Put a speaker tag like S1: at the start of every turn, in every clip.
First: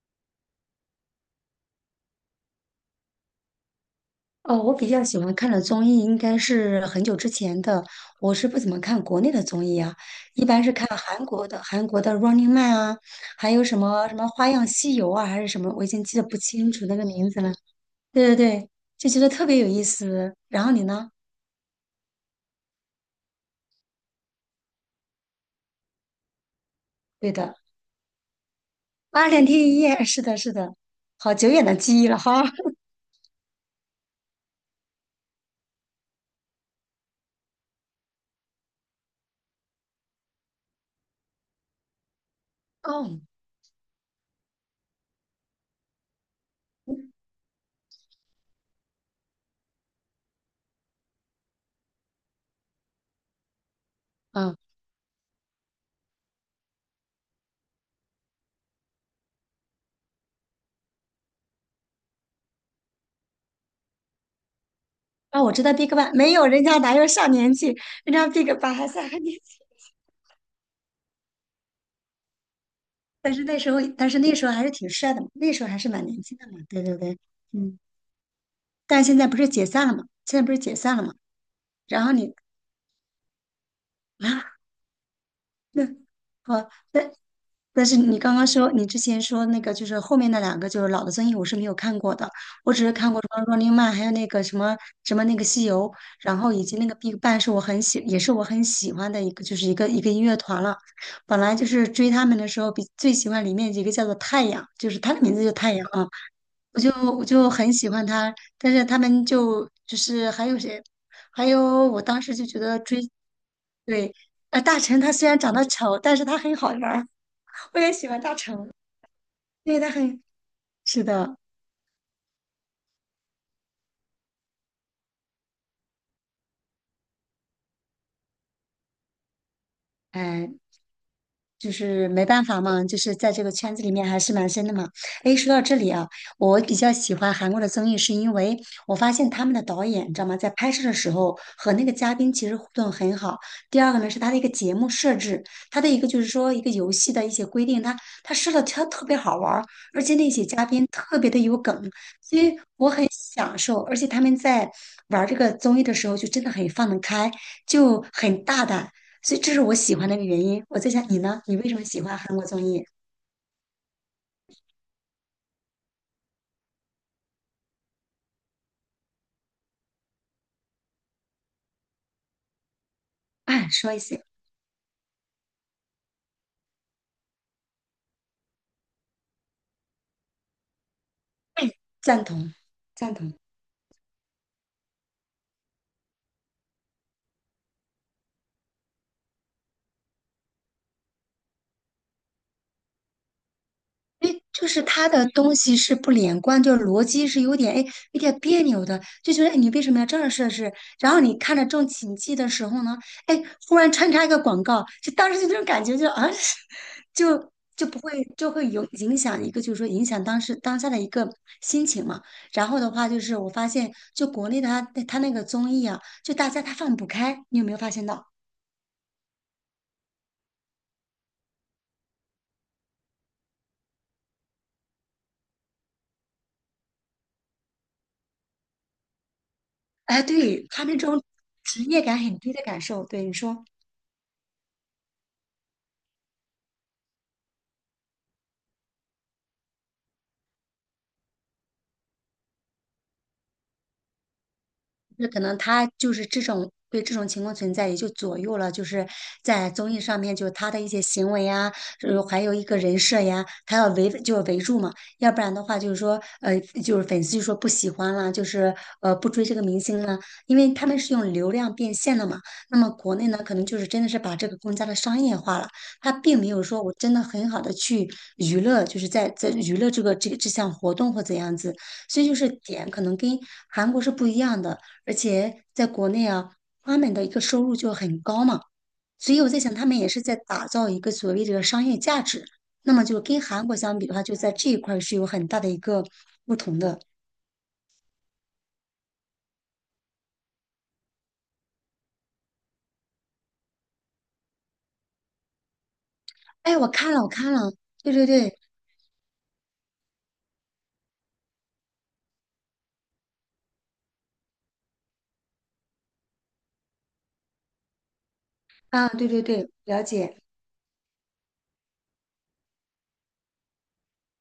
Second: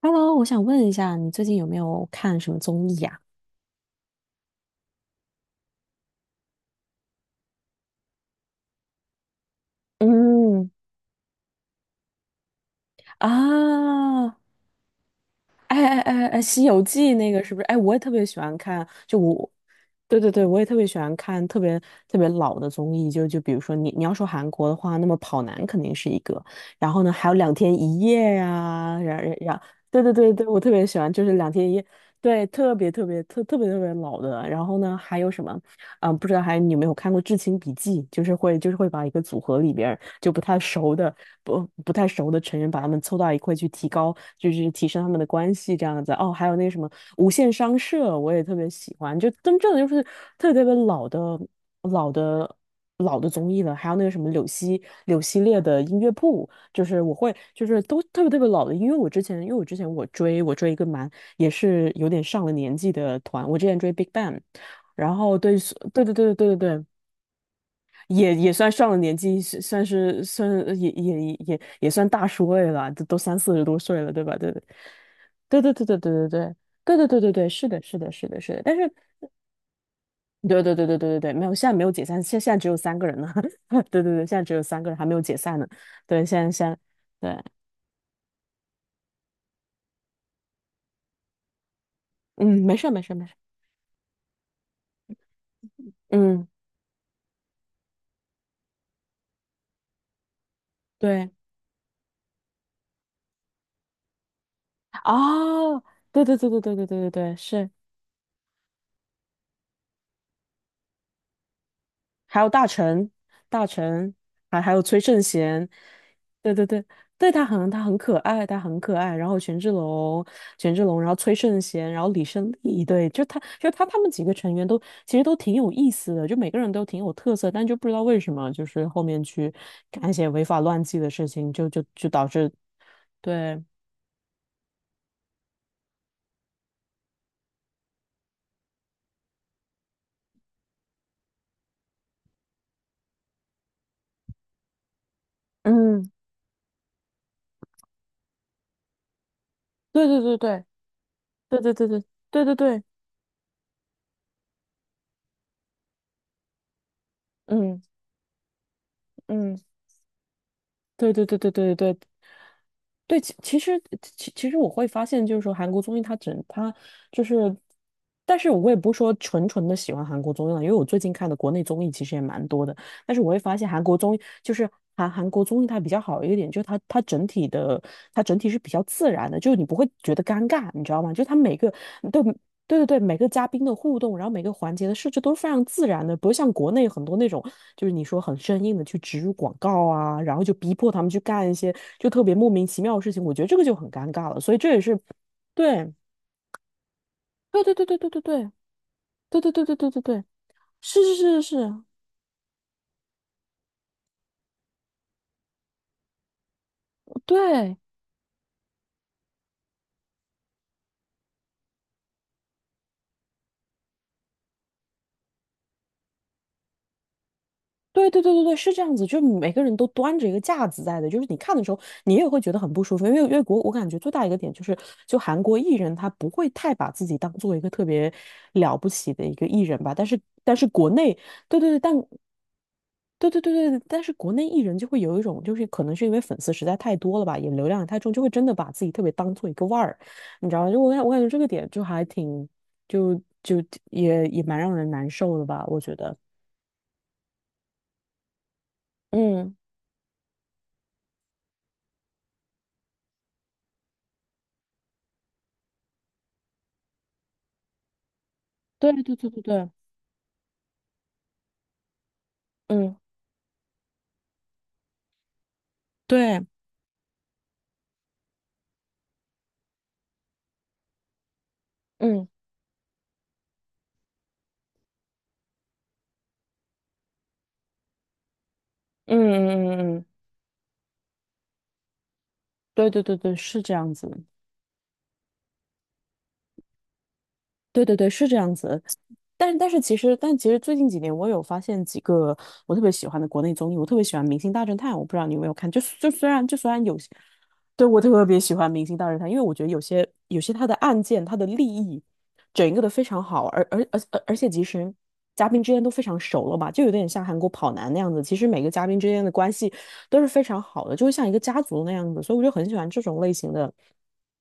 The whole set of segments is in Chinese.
S1: Hello，我想问一下，你最近有没有看什么综艺呀？
S2: 哦，我比较喜欢看的综艺应该是很久之前的，我是不怎么看国内的综艺啊，一般
S1: 嗯，
S2: 是看韩国的，韩国的《Running Man》啊，
S1: 啊？
S2: 还有什么什么《花样西游》啊，还是什么，我
S1: 哎
S2: 已
S1: 哎
S2: 经记得
S1: 哎
S2: 不
S1: 哎，《西
S2: 清
S1: 游
S2: 楚那个
S1: 记》
S2: 名
S1: 那
S2: 字
S1: 个
S2: 了。
S1: 是不是？哎，我也特别
S2: 对对
S1: 喜欢
S2: 对，
S1: 看，
S2: 就
S1: 就
S2: 觉得特
S1: 我，
S2: 别有意
S1: 对对
S2: 思。
S1: 对，我
S2: 然
S1: 也
S2: 后
S1: 特
S2: 你
S1: 别喜
S2: 呢？
S1: 欢看特别特别老的综艺，就比如说你要说韩国的话，那么《跑男》肯定是一个，然后呢还
S2: 对
S1: 有《两
S2: 的，
S1: 天一夜》呀，然
S2: 《八十
S1: 然
S2: 天
S1: 然，
S2: 一夜》
S1: 对 对
S2: 是
S1: 对
S2: 的，
S1: 对，
S2: 是
S1: 我特
S2: 的，
S1: 别喜欢，就是
S2: 好久
S1: 《两
S2: 远
S1: 天一
S2: 的
S1: 夜》，
S2: 记忆了哈。
S1: 对，特 别特别特别老的，然后呢还有什么？嗯，不知道还你有没有看过《至亲笔记》，就是会把一个组合里边儿就不太熟的不太熟的成员，把他们凑
S2: 哦，
S1: 到一块去提高，就是提升他们的关系这样子。哦，还有那个什么《无限商社》，我也特别喜欢，就真正的就是特别特别老的。老的综艺了，还有那个什么柳
S2: 嗯，
S1: 溪柳溪列的音乐铺，就是我会，就是都特别特别老的，因为我之前我追一个蛮也是有点上了年纪的团，我之前追 Big Bang,然后
S2: 啊，我
S1: 对，
S2: 知道
S1: 是
S2: Big
S1: 对对
S2: Bang，没
S1: 对对
S2: 有，
S1: 对
S2: 人家
S1: 对，
S2: 哪有上年纪，人家
S1: 也
S2: Big
S1: 也算
S2: Bang 还
S1: 上了
S2: 在。
S1: 年
S2: 年。
S1: 纪，是算也算大叔位了，都
S2: 但
S1: 三
S2: 是
S1: 四
S2: 那
S1: 十
S2: 时
S1: 多
S2: 候，
S1: 岁
S2: 但
S1: 了，
S2: 是
S1: 对
S2: 那
S1: 吧？
S2: 时
S1: 对
S2: 候还是挺帅的嘛，那
S1: 对
S2: 时候
S1: 对
S2: 还
S1: 对
S2: 是
S1: 对
S2: 蛮年
S1: 对对
S2: 轻的嘛，对
S1: 对
S2: 对
S1: 对对对
S2: 对，
S1: 对对对，是
S2: 嗯，
S1: 的，是的，是的，是的，但是
S2: 但现在不是解散了嘛，
S1: 对对对对对对对，没有，现在没有解
S2: 然后
S1: 散，
S2: 你
S1: 现在只有三个人呢。对对对，现在只
S2: 啊，
S1: 有三个人还没有解散呢，
S2: 那
S1: 对，现在现
S2: 好，
S1: 在
S2: 但
S1: 对，
S2: 但是你刚刚说你之前说那个就是后面那两个就是老的综艺我是没有看过的，
S1: 嗯，
S2: 我
S1: 没
S2: 只
S1: 事儿
S2: 是
S1: 没
S2: 看
S1: 事儿
S2: 过
S1: 没
S2: 什
S1: 事儿，
S2: 么《Running Man》，还有那个什么什么那个西游，然
S1: 嗯，
S2: 后以及那个 Big Bang 是我很喜，也是我很喜欢的一个就是一个音乐团了。
S1: 对，
S2: 本来就是追他们的时候，比最喜欢里面一个叫做太阳，就是他的名字就太
S1: 哦，
S2: 阳啊。
S1: 对对对对对
S2: 我
S1: 对
S2: 就
S1: 对对
S2: 我
S1: 对，
S2: 就
S1: 是。
S2: 很喜欢他，但是他们就是还有谁，还有我当时
S1: 还
S2: 就
S1: 有
S2: 觉
S1: 大
S2: 得追，
S1: 臣，大臣，
S2: 对，
S1: 还还
S2: 大
S1: 有崔
S2: 成他
S1: 圣
S2: 虽然长得
S1: 贤，
S2: 丑，但是他
S1: 对
S2: 很
S1: 对
S2: 好玩
S1: 对，
S2: 儿，
S1: 对,
S2: 我
S1: 他
S2: 也
S1: 很
S2: 喜
S1: 可
S2: 欢大
S1: 爱，他
S2: 成，
S1: 很可爱。然后权志
S2: 因为他很，
S1: 龙，权志龙，
S2: 是
S1: 然后崔
S2: 的，
S1: 圣贤，然后李胜利，对，就他就他他们几个成员都其实都挺有意思的，就每个人都挺有特色，但就不知道为什么就是后面去干一些违
S2: 哎，
S1: 法乱纪的事情，就
S2: 就
S1: 就就
S2: 是
S1: 导
S2: 没办
S1: 致
S2: 法嘛，就是在这个
S1: 对，
S2: 圈子里面还是蛮深的嘛。诶，说到这里啊，我比较喜欢韩国的综艺，是因为我发现他们的导演，你知道吗，在拍摄的时候和那个嘉宾其实互动很好。第二个呢是他的一个节目设置，他的一个
S1: 嗯，
S2: 就是说一个游戏的一些规定，他设的他特别好玩儿，而
S1: 对
S2: 且
S1: 对
S2: 那
S1: 对
S2: 些
S1: 对
S2: 嘉宾特别的有
S1: 对对对
S2: 梗，
S1: 对
S2: 所
S1: 对对
S2: 以
S1: 对，
S2: 享受，而且他们在玩这个综艺的时候就真的很放得开，
S1: 嗯
S2: 就很大胆，所以这
S1: 嗯。
S2: 是我喜欢的一个原因。我在想
S1: 对
S2: 你
S1: 对对
S2: 呢，
S1: 对
S2: 你为
S1: 对
S2: 什么
S1: 对，
S2: 喜欢韩国综艺？
S1: 对，其实我会发现，就是说韩国综艺它就是，但是我也不是说纯纯的喜欢韩国综艺了，因为我最近看的国内综艺其实也蛮多的，但是我会发现
S2: 哎，
S1: 韩
S2: 说
S1: 国
S2: 一
S1: 综艺
S2: 些，
S1: 就是韩国综艺它比较好一点，就是它整体是比较自然的，就是你不会觉得尴尬，你知道吗？就它每个，对
S2: 赞同，
S1: 对对对，
S2: 赞
S1: 每个
S2: 同。
S1: 嘉宾的互动，然后每个环节的设置都是非常自然的，不是像国内很多那种就是你说很生硬的去植入广告啊，然后就逼迫他们去干一些就特别莫名其妙的事情，我觉得这个就很尴尬了。
S2: 诶，
S1: 所以
S2: 就
S1: 这也
S2: 是
S1: 是，
S2: 他的东西
S1: 对，
S2: 是不连贯，就是逻辑是有
S1: 对对
S2: 点哎，
S1: 对对对对
S2: 有点
S1: 对
S2: 别扭的，就
S1: 对
S2: 觉得
S1: 对对
S2: 哎，你
S1: 对
S2: 为
S1: 对
S2: 什么
S1: 对
S2: 要这
S1: 对，
S2: 样设置？
S1: 是
S2: 然
S1: 是
S2: 后你
S1: 是是
S2: 看着
S1: 是，
S2: 正起劲的时候呢，哎，忽然穿插一个广告，就当时就那种感觉就啊 就
S1: 对。
S2: 就不会就会有影响一个，就是说影响当时当下的一个心情嘛。然后的话就是我发现，就国内的他那个综艺啊，就大家他放不开，你有没有发现
S1: 对对
S2: 到？
S1: 对对对，是这样子，就是每个人都端着一个架子在的，就是你看的时候，你也会觉得很不舒服，因为因为国我感觉最大一个点就是，就韩国艺人他不会太把自己当做一个特别了不起的一个艺人吧，但是
S2: 哎，
S1: 但
S2: 对，
S1: 是
S2: 他
S1: 国
S2: 那
S1: 内，
S2: 种
S1: 对对对，
S2: 职
S1: 但
S2: 业感很低的感受，对
S1: 对
S2: 你
S1: 对对
S2: 说。
S1: 对，但是国内艺人就会有一种，就是可能是因为粉丝实在太多了吧，也流量也太重，就会真的把自己特别当做一个腕儿，你知道吗？就我感觉这个点就还挺，就就也蛮让人难
S2: 那
S1: 受
S2: 可
S1: 的
S2: 能
S1: 吧，我
S2: 他
S1: 觉
S2: 就
S1: 得。
S2: 是这种对这种情况存在，也就左右了，就是
S1: 嗯，
S2: 在综艺上面，就他的一些行为呀，还有一个人设呀，他要围就是围住嘛，要不然的话就是说，就是粉丝就说不喜欢啦，就是
S1: 对对对对
S2: 不追这个
S1: 对，
S2: 明星啦，因为他们是用流量变现的嘛。那么
S1: 嗯，
S2: 国内呢，可能就是真的是把这个更加的商业化了，他并
S1: 对，
S2: 没有说我真的很好的去娱乐，就是在娱乐这个这项活动或怎样子，所
S1: 嗯
S2: 以就是点可能跟韩国是不一样的。而且在国内啊，他们的一个收入就很高嘛，
S1: 嗯
S2: 所以我在
S1: 嗯
S2: 想，他
S1: 嗯
S2: 们
S1: 嗯，
S2: 也是在打造一个所谓的商业价值。
S1: 对
S2: 那
S1: 对
S2: 么
S1: 对
S2: 就
S1: 对，
S2: 跟
S1: 是
S2: 韩
S1: 这
S2: 国
S1: 样
S2: 相比的
S1: 子。
S2: 话，就在这一块儿是有很大的一个不同的。
S1: 对对对，是这样子。但是其实，但其实最近几年，我有发现几个我特别喜欢的国内综艺，我特别喜欢《明星大侦探》，我不知道你有没有看。就就虽然就虽
S2: 哎，
S1: 然
S2: 我
S1: 有些，
S2: 看了，我看了，
S1: 对我
S2: 对
S1: 特
S2: 对
S1: 别
S2: 对，
S1: 喜欢《明星大侦探》，因为我觉得有些他的案件，他的利益，整一个的非常好，而且其实嘉宾之间都非常熟了吧，就有点像韩国跑男那样子。其实每个嘉宾之
S2: 啊，
S1: 间
S2: 对
S1: 的
S2: 对
S1: 关
S2: 对，
S1: 系
S2: 了
S1: 都是
S2: 解，
S1: 非常好的，就会像一个家族那样子，所以我就很喜欢这种类型的，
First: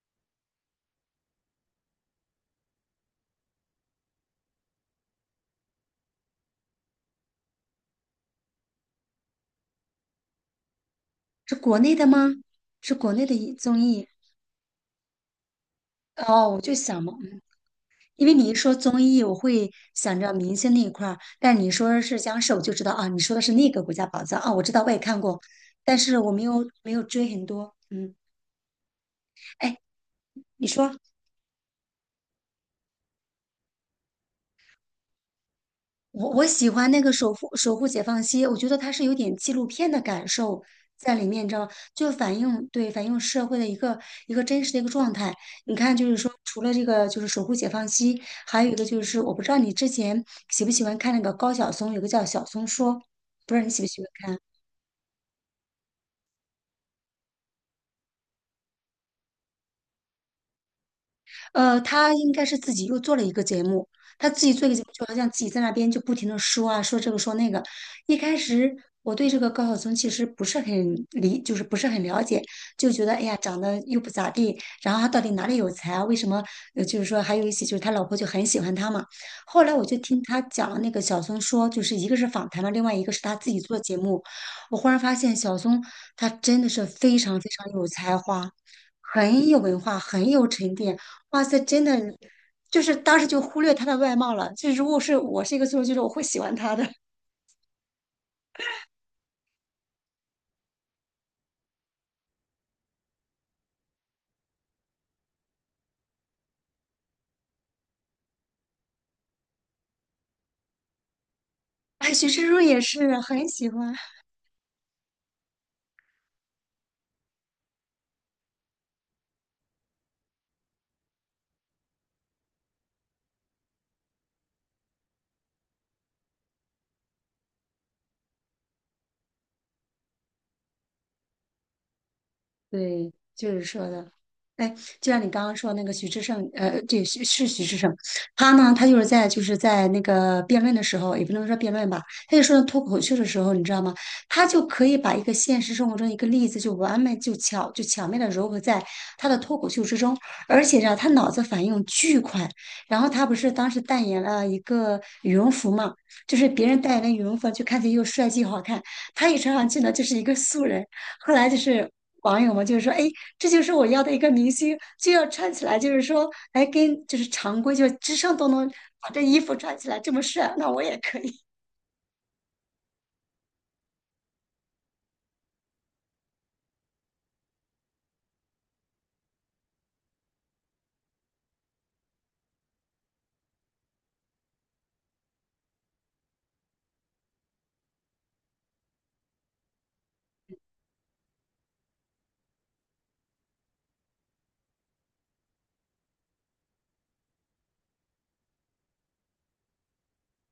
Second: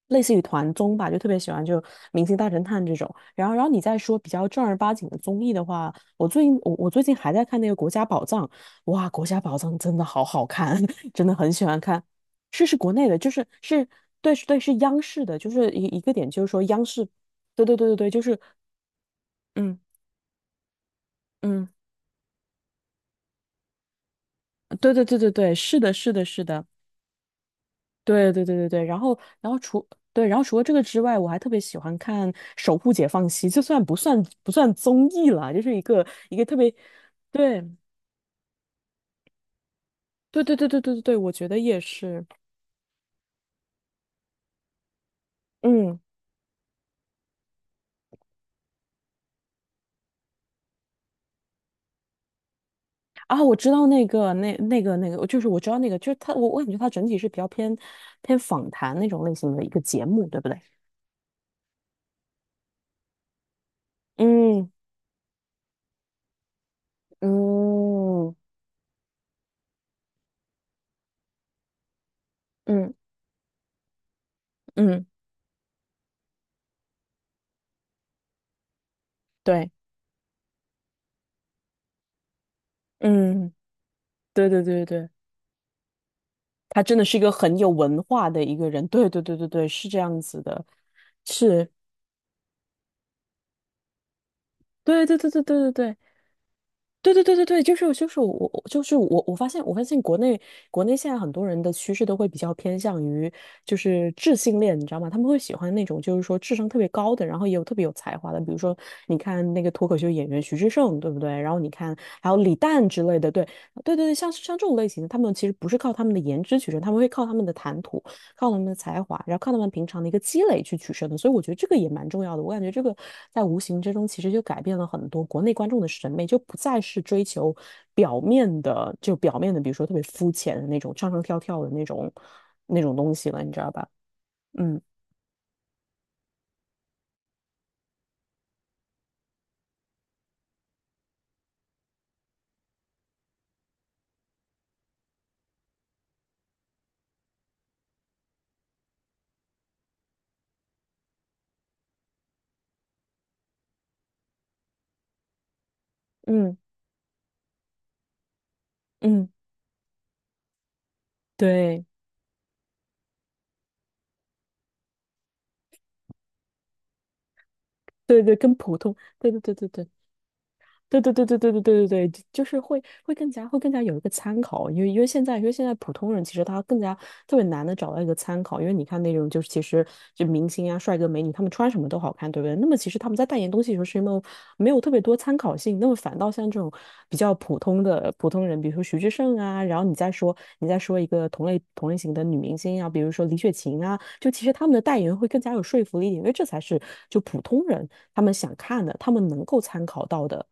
S1: 类似于团综吧，就特别喜欢就《明星大侦探》这种。然后你再说比较正儿八经的综艺的话，我最近还在看那个《国家宝藏》，哇，《国家宝藏》真的好好看，真的很
S2: 是
S1: 喜
S2: 国
S1: 欢
S2: 内
S1: 看。
S2: 的吗？
S1: 是国
S2: 是
S1: 内
S2: 国
S1: 的，
S2: 内
S1: 就
S2: 的
S1: 是
S2: 一综
S1: 是
S2: 艺
S1: 对是对是央视的，就是一个点就
S2: 哦，
S1: 是说
S2: 我就
S1: 央
S2: 想
S1: 视，
S2: 嘛，
S1: 对对对对对，就
S2: 因为
S1: 是
S2: 你一说综艺，我会
S1: 嗯
S2: 想着明星那一块儿，但
S1: 嗯，
S2: 你说是僵尸，我就知道啊，你说的是那个国家宝藏啊，我知道我
S1: 对
S2: 也
S1: 对对
S2: 看
S1: 对
S2: 过，
S1: 对，是的
S2: 但
S1: 是
S2: 是
S1: 的
S2: 我
S1: 是
S2: 没
S1: 的。
S2: 有没有追很多。嗯，
S1: 对对对对对，然后然后
S2: 哎，
S1: 除对，然后除了
S2: 你
S1: 这个
S2: 说
S1: 之外，我还特别喜欢看《守护解放西》，就算不算综艺了，就是一个
S2: 我
S1: 一个
S2: 我
S1: 特
S2: 喜
S1: 别，
S2: 欢那个守护
S1: 对
S2: 守护解放西，我觉得它是有点纪录片的感
S1: 对对
S2: 受
S1: 对对对
S2: 在
S1: 对，
S2: 里
S1: 我
S2: 面，
S1: 觉
S2: 你知
S1: 得
S2: 道吗？
S1: 也
S2: 就
S1: 是，
S2: 反映社会的一个真实的一个状态。你看，
S1: 嗯
S2: 就是说除了这个就是守护解放西，还有一个就是我不知道你之前喜不喜欢看那个高晓松，有个叫《晓松说》，
S1: 啊，
S2: 不
S1: 我
S2: 知道你
S1: 知
S2: 喜
S1: 道
S2: 不喜欢看。
S1: 那个，就是我知道那个，就是他，我感觉他整体是比较偏访谈那种类型的一个节目，对不对？
S2: 呃，他应该是自己又做了一个节目，他自己做
S1: 嗯
S2: 一个节目，就好像自己在那边就不停的说啊，说这个说那个。一
S1: 嗯
S2: 开始我对这个高晓松其实不是很理，就是不是很了解，就
S1: 嗯
S2: 觉得哎呀，长得又不咋地，然后
S1: 嗯，
S2: 他到底哪里有才啊？为什么？呃，就是说还有一些就是他老婆就很喜欢他嘛。后
S1: 对，
S2: 来我就听他讲那个小松说，就是一个是访谈嘛，另外一个是他自
S1: 嗯，
S2: 己做节目，
S1: 对对
S2: 我
S1: 对
S2: 忽然
S1: 对。
S2: 发现小松他真的
S1: 他
S2: 是
S1: 真的是
S2: 非
S1: 一个
S2: 常非
S1: 很有
S2: 常有
S1: 文
S2: 才
S1: 化的
S2: 华。
S1: 一个人，对对对对
S2: 很有
S1: 对，
S2: 文
S1: 是这
S2: 化，
S1: 样
S2: 很
S1: 子
S2: 有
S1: 的，
S2: 沉淀。哇塞，
S1: 是，
S2: 真的，就是当时就忽略他的外貌了。就如果
S1: 对对
S2: 是
S1: 对对
S2: 我是一个
S1: 对对
S2: 苏州剧
S1: 对。
S2: 的，我会喜欢他的。
S1: 对对对对对，就是就是我我就是我我发现我发现国内国内现在很多人的趋势都会比较偏向于就是智性恋，你知道吗？他们会喜欢那种就是说智商特别高的，然后也有特别有才华的，比如说你看那个脱口秀演员徐志胜，对不对？然后你看
S2: 哎，
S1: 还
S2: 许
S1: 有
S2: 志
S1: 李
S2: 润也
S1: 诞之类
S2: 是
S1: 的，对
S2: 很喜
S1: 对对
S2: 欢。
S1: 对，像像这种类型的，他们其实不是靠他们的颜值取胜，他们会靠他们的谈吐。靠他们的才华，然后靠他们平常的一个积累去取胜的。所以我觉得这个也蛮重要的。我感觉这个在无形之中其实就改变了很多国内观众的审美，就不再是追求表面的，就表面的，比如说特别肤浅的那种唱唱跳跳的那种那种
S2: 对，
S1: 东西了，你
S2: 就
S1: 知
S2: 是
S1: 道
S2: 说
S1: 吧？
S2: 的，哎，
S1: 嗯
S2: 就像你刚刚说那个徐志胜，对，是徐志胜，他呢，他就是在那个辩论的时候，也不能说辩论吧，他就说到脱口秀的时候，你知道吗？他就可以把一个现实生活中一个例子就完美就巧妙的糅合在他的脱口秀之中，而且呢，他脑子反应巨快。然后他不是当时代言了一个羽绒服嘛，就是
S1: 嗯
S2: 别人代言的羽绒服，就看起来又帅气又好看，
S1: 嗯，
S2: 他一穿上去呢，就是一个素人。后来就
S1: 对
S2: 是网友嘛，就是说，哎，这就是我要的一个明星，就要穿起来，就是说，哎，跟就是常规，就是时
S1: 对对，
S2: 尚都
S1: 跟
S2: 能
S1: 普通，
S2: 把这
S1: 对对
S2: 衣
S1: 对
S2: 服
S1: 对
S2: 穿
S1: 对。
S2: 起来这么帅，那我也
S1: 对对
S2: 可
S1: 对
S2: 以。
S1: 对对对对对对，就是会更加有一个参考，因为现在普通人其实他更加特别难的找到一个参考，因为你看那种就是其实就明星啊、帅哥美女，他们穿什么都好看，对不对？那么其实他们在代言东西的时候是没有特别多参考性，那么反倒像这种比较普通的普通人，比如说徐志胜啊，然后你再说一个同类型的女明星啊，比如说李雪琴啊，就其实他们的代言会更加有说服力一点，因为这才是就普通人他们想看的，他们能够参考到的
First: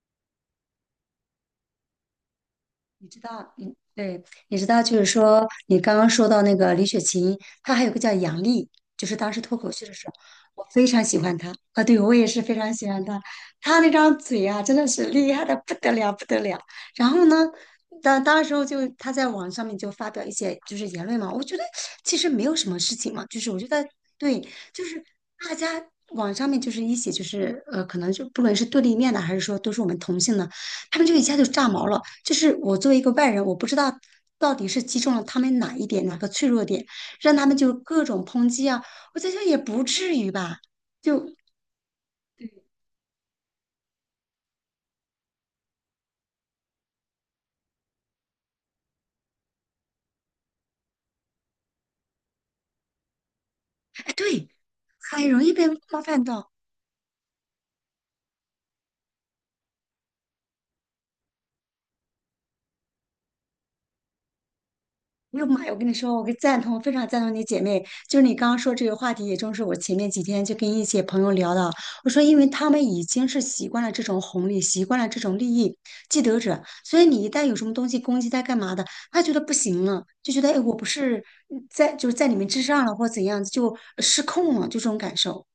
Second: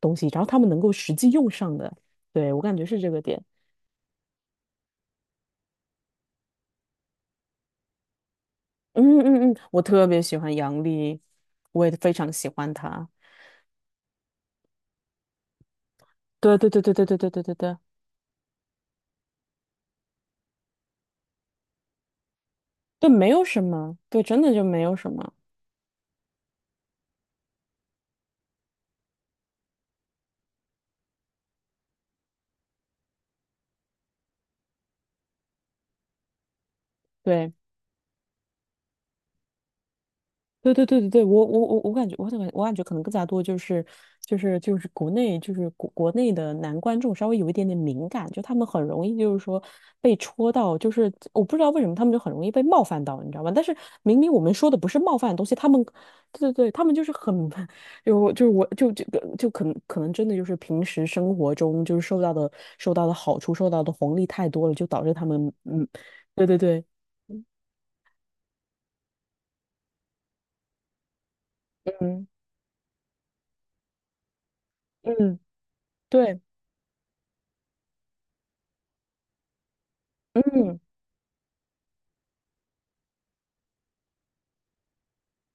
S1: 东西，然后他们能够实际用上的。对，我感觉是
S2: 你
S1: 这
S2: 知
S1: 个点。
S2: 道，嗯，对，你知道，就是说，你刚刚说到那个李雪琴，她还有个叫杨丽，就是
S1: 嗯
S2: 当时
S1: 嗯嗯，
S2: 脱口
S1: 我
S2: 秀的
S1: 特
S2: 时候，
S1: 别喜欢
S2: 我
S1: 杨
S2: 非常喜
S1: 笠，
S2: 欢她啊，
S1: 我也
S2: 对，
S1: 非
S2: 我也
S1: 常
S2: 是
S1: 喜
S2: 非
S1: 欢
S2: 常喜欢
S1: 她。
S2: 她，她那张嘴啊，真的是厉害的不得了，不得
S1: 对
S2: 了。
S1: 对对对对
S2: 然
S1: 对
S2: 后
S1: 对
S2: 呢，
S1: 对对对，
S2: 当时候就她在网上面就发表一些就是言论嘛，我觉得其实没有什么事
S1: 对，
S2: 情嘛，
S1: 没
S2: 就
S1: 有
S2: 是我
S1: 什
S2: 觉得
S1: 么，对，真
S2: 对，
S1: 的就没
S2: 就
S1: 有
S2: 是
S1: 什么。
S2: 大家网上面就是一起可能就不论是对立面的，还是说都是我们同性的。他们就一下就炸毛了。就是我作为一个外人，我不知道到底是击中了他们哪一点，哪个脆弱点，让他
S1: 对。
S2: 们就各种抨击啊。我在想也不至于吧，
S1: 对对对对对，
S2: 就，
S1: 我感觉，我感觉可能更加多就是就是就是国内就是国国内的男观众稍微有一点点敏感，就他们很容易就是说被戳到，就是我不知道为什么他们就很容易被冒犯到，你知道吗？但是
S2: 哎，
S1: 明明我
S2: 对，
S1: 们说的不是冒
S2: 很
S1: 犯的
S2: 容
S1: 东西，
S2: 易被
S1: 他们
S2: 冒犯
S1: 对对
S2: 到。
S1: 对，他们就是很 就是我就这个就可能真的就是平时生活中就是受到的好处受到的红利太多了，就导致他
S2: 哎呦
S1: 们
S2: 妈呀！我
S1: 嗯，
S2: 跟你说，我跟
S1: 对对
S2: 赞同，
S1: 对，
S2: 非常赞同你姐妹。就是你刚刚说这个话题，也正是我前面几天就跟一些朋友聊的。我说，
S1: 嗯
S2: 因为他们已经是习惯了这种红利，习惯了这
S1: 嗯，
S2: 种利益既得
S1: 对，
S2: 者，所以你一旦有什么东西攻击他干嘛的，他觉得不行了，就觉得哎，我
S1: 嗯。
S2: 不是在就是在你们之上了，或怎样，就失控了，就这种感受。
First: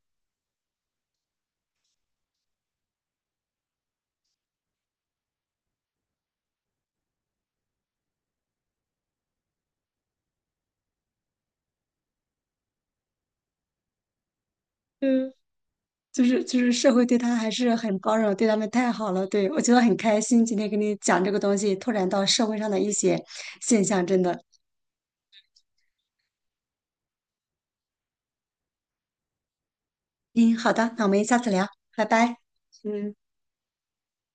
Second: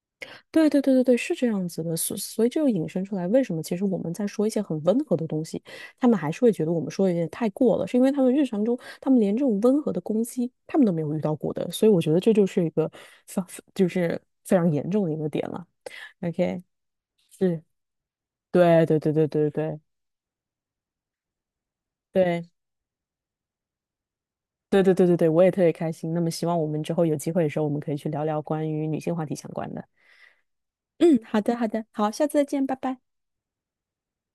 S1: 对对对对对，是这样子的，所以这就引申出来，为什么其实我们在说一些很温和的东西，他们还是会觉得我们说的有点太过了，是因为他们日常中，他们连这种温和的攻击，他们都没有遇到过的，所以我觉得这就是一个非就是非常严重的一个
S2: 嗯，
S1: 点了。
S2: 就是就
S1: OK,
S2: 是社会对他还
S1: 是，
S2: 是很包容，对他们
S1: 对
S2: 太
S1: 对对
S2: 好了。
S1: 对对
S2: 对，我觉
S1: 对
S2: 得很开心，今天跟你讲这个东西，拓展到社
S1: 对
S2: 会上的一些现象，真的。
S1: 对对对对对，我也特别开心。那么希望我们之后有机会的时候，我们可以去聊聊关于女性话题相关的。
S2: 嗯，好的，那我
S1: 嗯，
S2: 们下
S1: 好
S2: 次
S1: 的好
S2: 聊，
S1: 的，
S2: 拜
S1: 好，下次
S2: 拜。
S1: 再见，拜拜。
S2: 嗯。